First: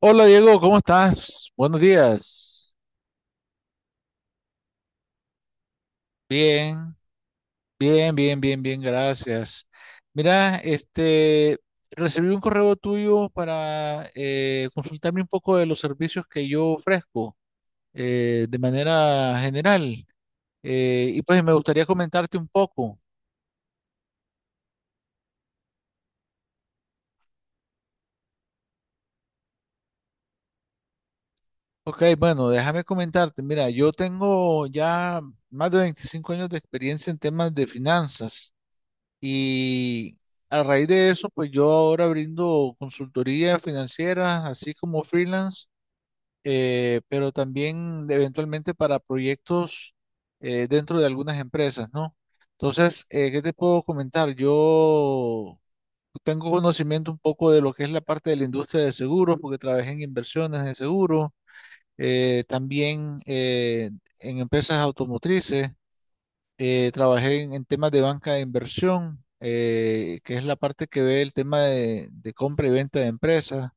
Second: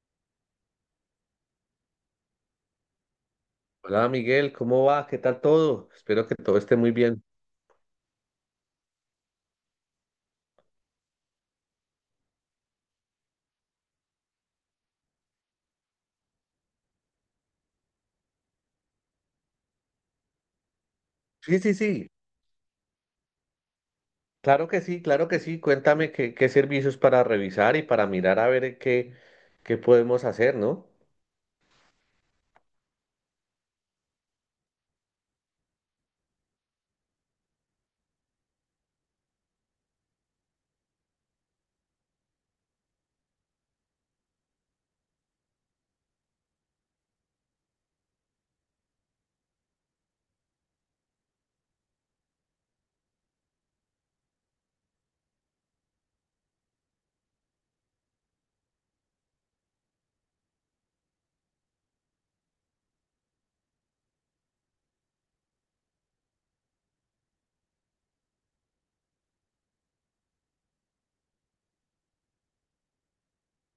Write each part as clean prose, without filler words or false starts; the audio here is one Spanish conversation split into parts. Hola Diego, ¿cómo estás? Buenos días. Hola Miguel, ¿cómo vas? ¿Qué tal todo? Espero que todo esté muy Bien, bien. bien, bien, bien, bien, gracias. Mira, este, recibí un correo tuyo para consultarme un poco de los servicios que yo ofrezco de manera general. Y pues me Sí, sí, gustaría sí, comentarte un poco. claro que sí, claro que sí. Cuéntame qué servicios para revisar y para mirar a ver qué podemos hacer, ¿no? Ok, bueno, déjame comentarte. Mira, yo tengo ya más de 25 años de experiencia en temas de finanzas. Y a raíz de eso, pues yo ahora brindo consultoría financiera, así como freelance, pero también eventualmente para proyectos dentro de algunas empresas, ¿no? Entonces, ¿qué te puedo comentar? Yo tengo conocimiento un poco de lo que es la parte de la industria de seguros, porque trabajé en inversiones de seguros, también en empresas automotrices. Trabajé en temas de banca de inversión, que es la parte que ve el tema de compra y venta de empresas,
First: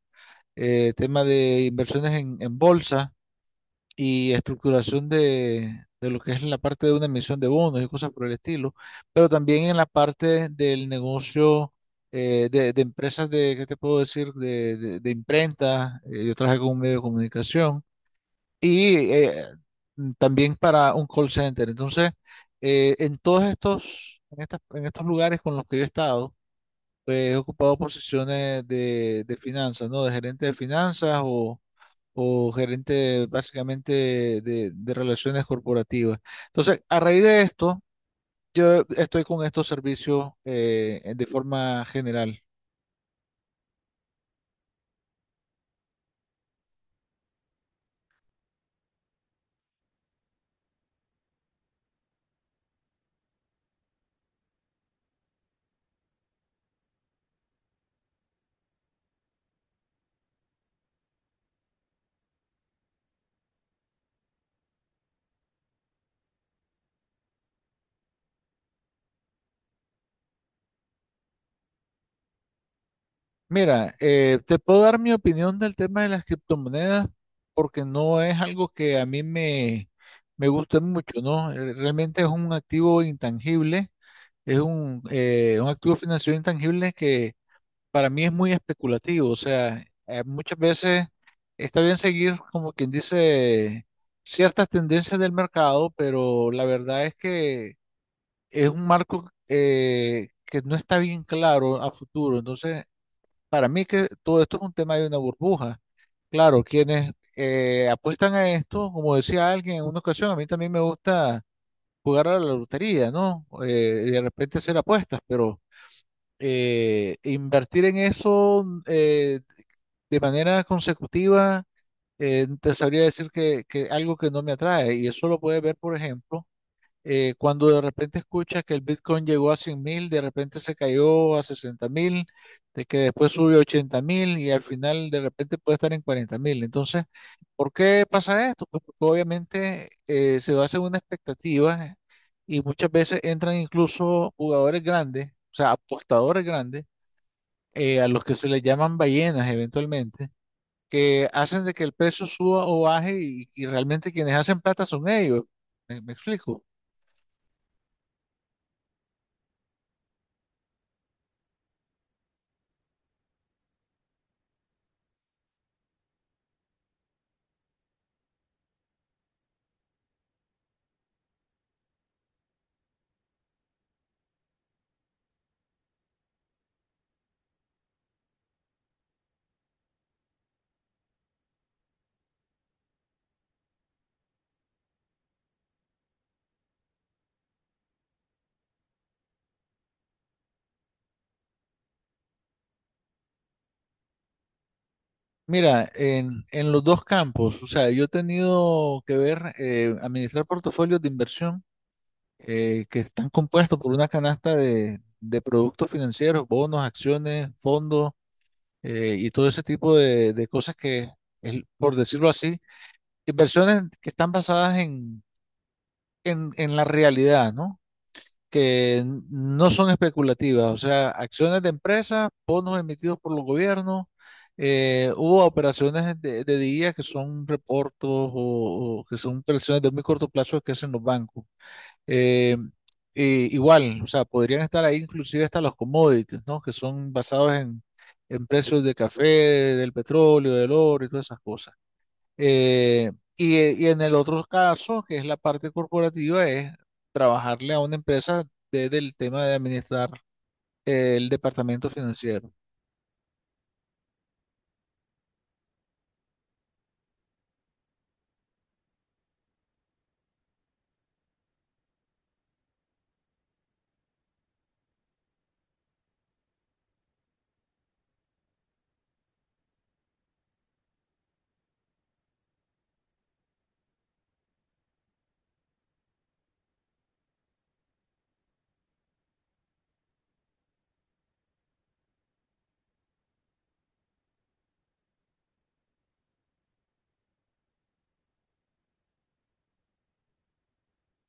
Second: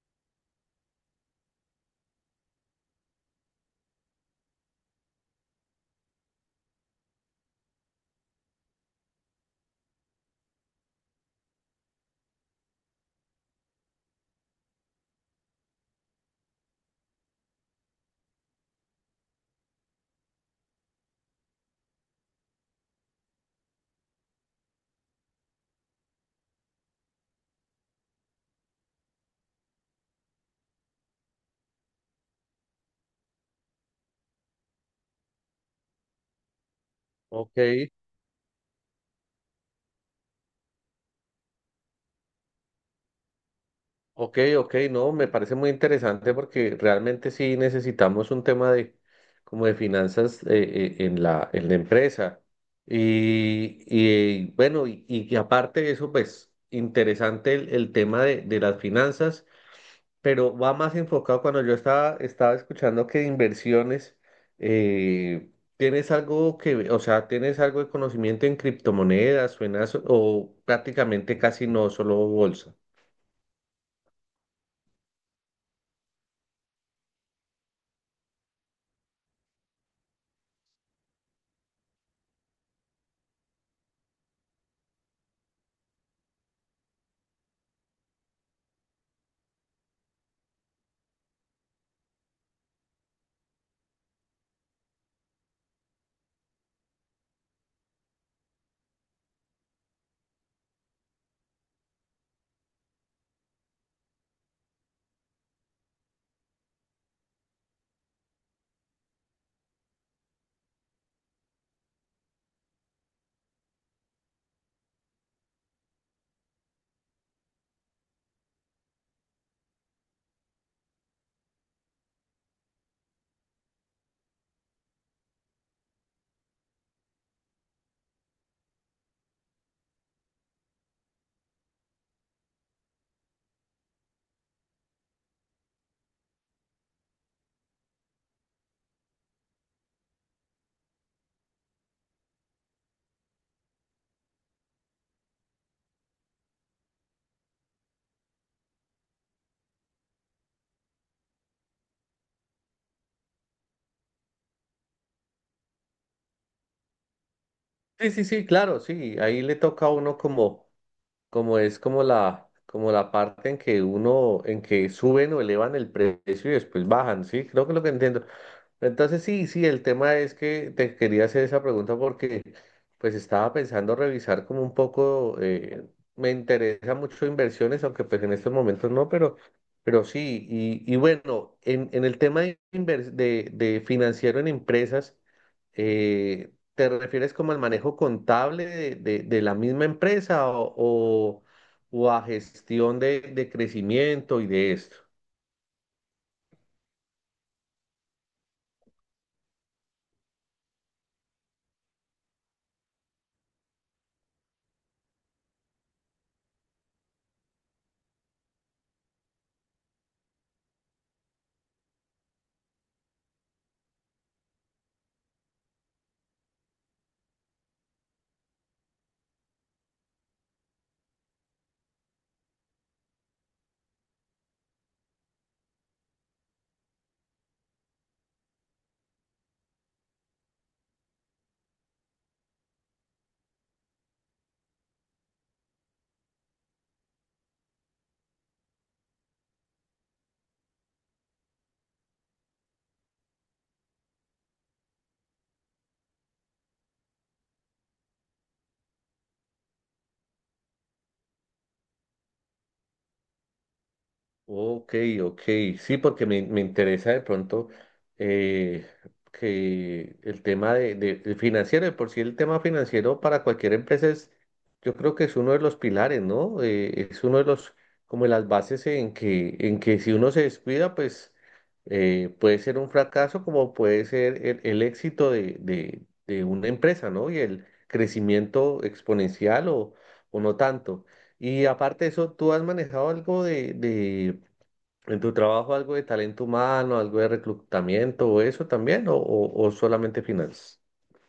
tema de inversiones en bolsa y estructuración de lo que es la parte de una emisión de bonos y cosas por el estilo, pero también en la parte del negocio de empresas de, ¿qué te puedo decir?, de imprenta, yo trabajé con un medio de comunicación y también para un call center. Entonces, en todos estos, en estas, en estos lugares con los que yo he estado, pues, he ocupado posiciones de finanzas, ¿no? De gerente de finanzas o gerente básicamente de relaciones corporativas. Entonces, a raíz de Ok, esto, yo estoy con estos servicios de forma general. ok, ok, no, me parece muy interesante porque realmente sí necesitamos un tema de como de finanzas, en en la empresa. Y bueno, y aparte de eso, pues interesante el tema de las finanzas, pero va más enfocado cuando yo estaba escuchando que de inversiones. eh, ¿Tienes algo que, o sea, tienes algo de conocimiento en criptomonedas, suenas o prácticamente casi no, solo bolsa? Mira, te puedo dar mi opinión del tema de las criptomonedas porque no es algo que a mí me guste mucho, ¿no? Realmente es un activo intangible, es un activo financiero intangible que para mí es muy especulativo, o sea, muchas veces está bien seguir, como quien dice, ciertas tendencias del mercado, pero la verdad es que es un marco que no está bien claro a futuro, entonces para mí que todo esto es un tema de una burbuja. Claro, quienes apuestan a esto, como decía alguien en una ocasión, a mí también me gusta jugar a la lotería, ¿no? Y de repente hacer apuestas, pero invertir en eso de manera consecutiva, te sabría decir que algo que no me atrae. Y eso lo puedes ver, por ejemplo cuando de repente escuchas que el Bitcoin llegó a 100.000, de repente se cayó a 60.000, de que después sube a 80.000 y al final de repente puede estar en 40.000. Entonces, ¿por qué pasa esto? Pues porque obviamente se basa en una expectativa y muchas veces entran incluso jugadores grandes, o sea, apostadores grandes, a los que se les llaman ballenas eventualmente, que hacen de que el precio suba o baje y realmente quienes hacen plata son ellos. ¿Me explico? Sí, sí, sí, claro, sí, ahí le toca a uno como... como es como como la parte en que uno, en que suben o elevan el precio y después bajan, ¿sí? Creo que es lo que entiendo. Entonces sí, sí, el tema es que te quería hacer esa pregunta porque pues estaba pensando revisar como un poco. Me interesa mucho inversiones, aunque pues en estos momentos no, pero sí. Y bueno, en el tema de, de financiero en empresas. eh, ¿Te refieres como al manejo contable de, de la misma empresa o, o a gestión de crecimiento y de esto? Mira, en los dos campos, o sea, yo he tenido que ver, administrar portafolios de inversión que están compuestos por una canasta de productos financieros, bonos, acciones, fondos y todo ese tipo de cosas que, por decirlo así, inversiones que están basadas en la realidad, ¿no? Que no son especulativas, o sea, acciones de empresas, bonos emitidos por los gobiernos, hubo operaciones de día que son reportos o que son operaciones de muy corto plazo que hacen los bancos. Eh, igual, o sea, podrían estar ahí inclusive hasta los commodities, ¿no? Que son basados en precios de café, del petróleo, del oro y todas esas cosas. Y en el otro caso, que es la parte corporativa, es trabajarle a una empresa desde el tema de administrar el departamento financiero. Ok, ok, sí, porque me interesa de pronto, eh, que el tema de, del financiero, de por sí el tema financiero para cualquier empresa es, yo creo que es uno de los pilares, ¿no? Es uno de los, como las bases en que si uno se descuida, pues puede ser un fracaso como puede ser el éxito de una empresa, ¿no? Y el crecimiento exponencial o no tanto. Y aparte de eso, ¿tú has manejado algo de en tu trabajo, algo de talento humano, algo de reclutamiento o eso también, o, o solamente finanzas?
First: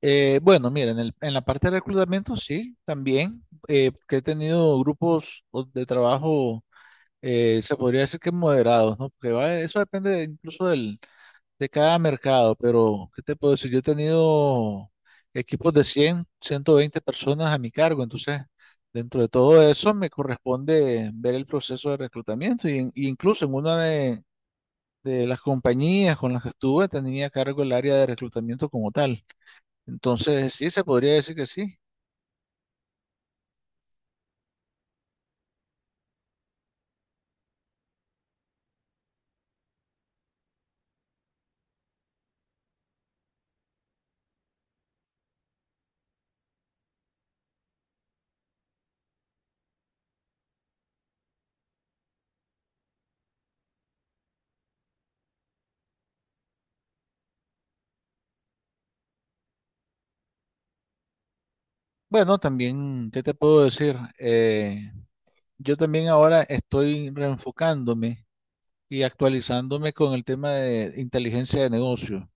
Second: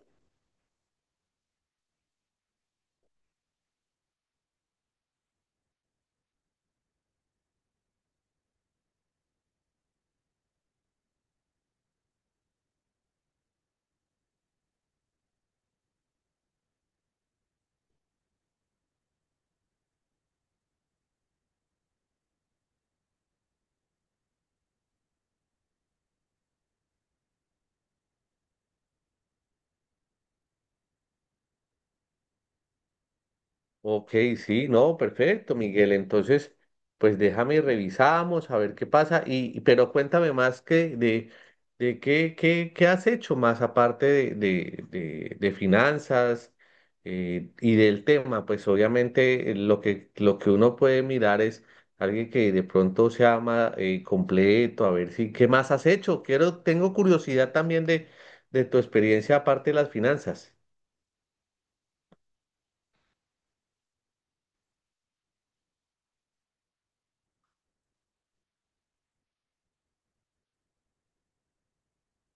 Bueno, miren, en la parte de reclutamiento sí, también, que he tenido grupos de trabajo, se podría decir que moderados, ¿no? Porque va, eso depende incluso del, de cada mercado, pero ¿qué te puedo decir? Yo he tenido equipos de 100, 120 personas a mi cargo, entonces dentro de todo eso me corresponde ver el proceso de reclutamiento y, y incluso en una de las compañías con las que estuve tenía a cargo el área de reclutamiento como tal. Entonces sí, se podría decir que sí. Ok, sí, no, perfecto, Miguel. Entonces, pues déjame y revisamos a ver qué pasa. Pero cuéntame más que de qué has hecho más aparte de, de finanzas, y del tema. Pues obviamente, lo que uno puede mirar es alguien que de pronto se ama, completo, a ver si, ¿qué más has hecho? Quiero, tengo curiosidad también de tu experiencia aparte de las finanzas. Bueno, también, ¿qué te puedo decir? Yo también ahora estoy reenfocándome y actualizándome con el tema de inteligencia de negocio.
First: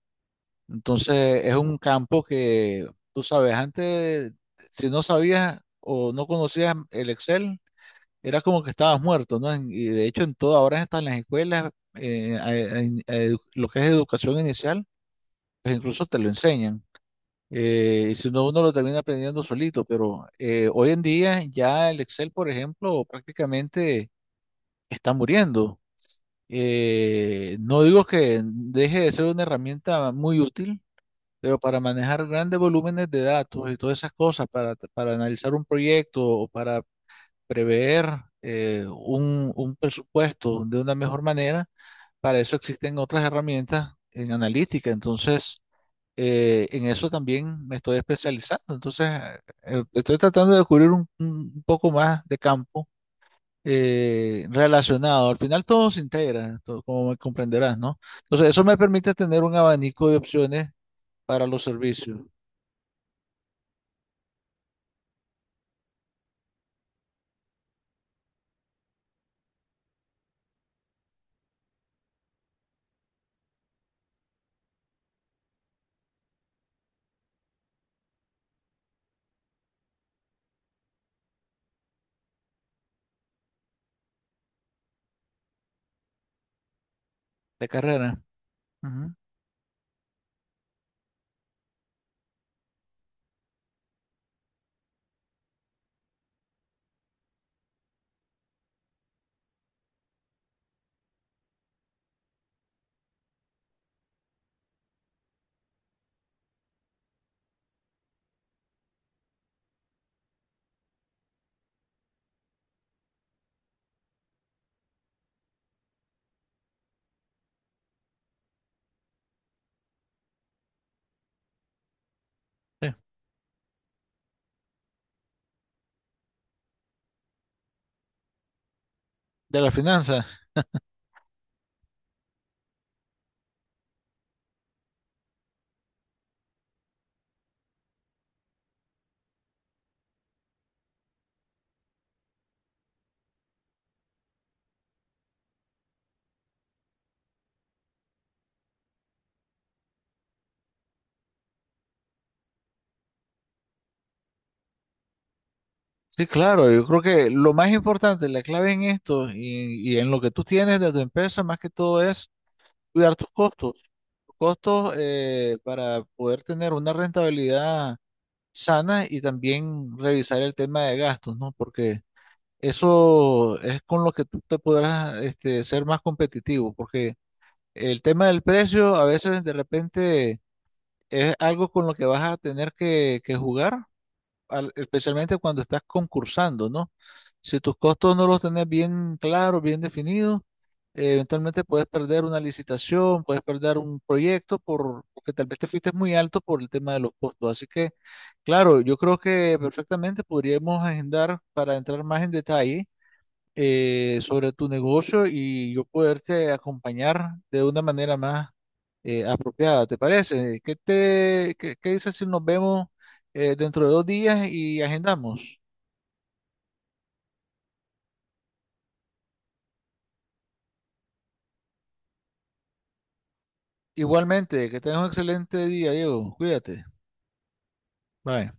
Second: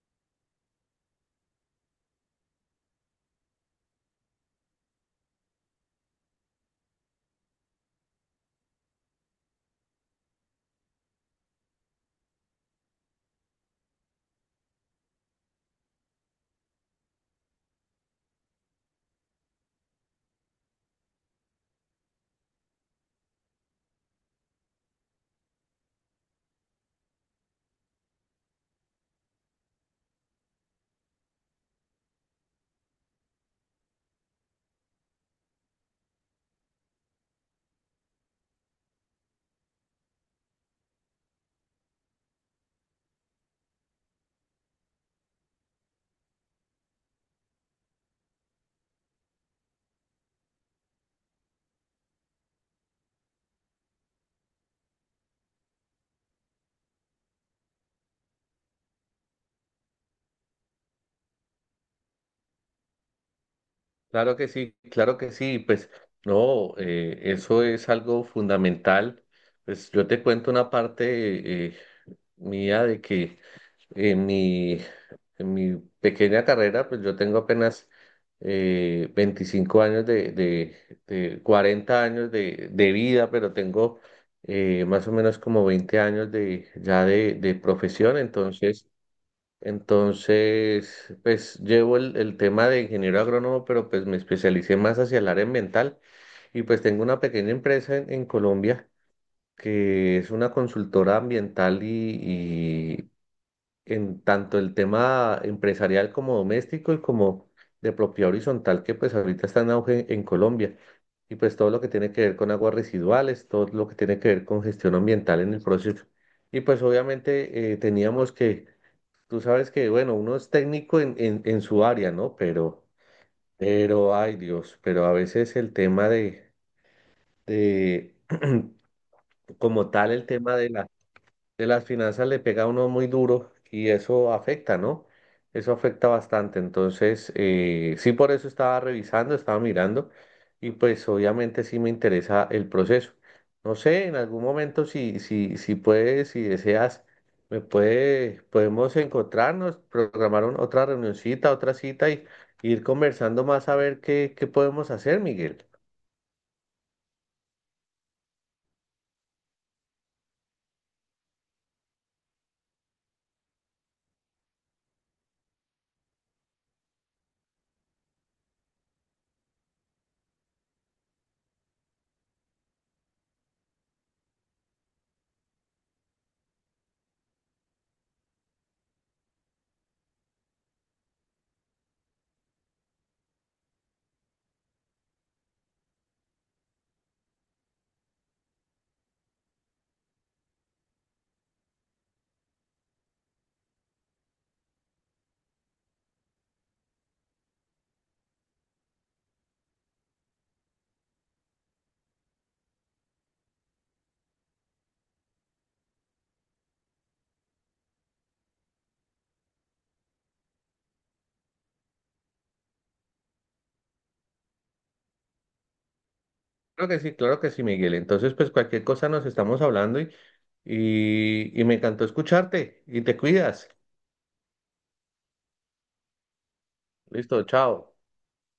Entonces es un campo que, tú sabes, antes, si no sabías o no conocías el Excel, era como que estabas muerto, ¿no? Y de hecho en todas horas están las escuelas, lo que es educación inicial, pues incluso te lo enseñan. Y si no, uno lo termina aprendiendo solito, pero hoy en día ya el Excel, por ejemplo, prácticamente está muriendo. No digo que deje de ser una herramienta muy útil, pero para manejar grandes volúmenes de datos y todas esas cosas, para analizar un proyecto o para prever un presupuesto de una mejor manera, para eso existen otras herramientas en analítica. Entonces, en eso también me estoy especializando. Entonces, estoy tratando de descubrir un poco más de campo relacionado. Al final todo se integra, como comprenderás, ¿no? Entonces, eso me permite tener un abanico de opciones para los servicios. Claro que sí, pues no, eso es algo fundamental. Pues yo te cuento una parte, mía de que en mi, en mi pequeña carrera, pues yo tengo apenas 25 años de 40 años de vida, pero tengo más o menos como 20 años de, ya de De profesión, carrera. entonces... Ujú, Entonces, pues llevo el tema de ingeniero agrónomo, pero pues me especialicé más hacia el área ambiental, y pues tengo una pequeña empresa en Colombia, que es una consultora ambiental y en tanto el tema empresarial como doméstico y como de propiedad horizontal, que pues ahorita está en auge en Colombia. Y pues todo lo que tiene que ver con aguas residuales, todo lo que tiene que ver con gestión ambiental en el proceso. Y pues obviamente, teníamos que... Tú sabes que, bueno, uno es técnico en su área, ¿no? Pero, sí. pero, ay Dios, pero a veces el tema de De las como tal, finanzas. el tema de la, de las finanzas le pega a uno muy duro y eso afecta, ¿no? Eso afecta bastante. Entonces, sí, por eso estaba revisando, estaba mirando, y pues obviamente sí me interesa el proceso. No sé, en algún momento si, si, si puedes, si deseas, podemos encontrarnos, programar otra reunioncita, otra cita, y ir conversando más a ver qué podemos hacer, Miguel. Sí, claro, yo creo que lo más importante, la clave en esto y en lo que tú tienes de tu empresa, más que todo es cuidar tus costos. Tus costos para poder tener una rentabilidad sana y también revisar el tema de gastos, ¿no? Porque eso es con lo que tú te podrás, este, ser más competitivo, porque el tema del precio a veces de repente es algo con lo que vas a tener que jugar, especialmente cuando estás concursando, ¿no? Si tus costos no los tenés bien claros, bien definidos, eventualmente puedes perder una licitación, puedes perder un proyecto porque tal vez te fuiste muy alto por el tema de los costos. Así que, claro, yo creo que perfectamente podríamos agendar para entrar más en detalle sobre tu negocio y yo poderte acompañar de una manera más apropiada, ¿te parece? ¿Qué dices si nos vemos dentro de 2 días y agendamos? Claro que sí, Miguel. Entonces, pues cualquier cosa nos estamos hablando, y me encantó escucharte y te cuidas. Igualmente, que tengas un excelente día, Diego. Cuídate. Listo, chao. Bye.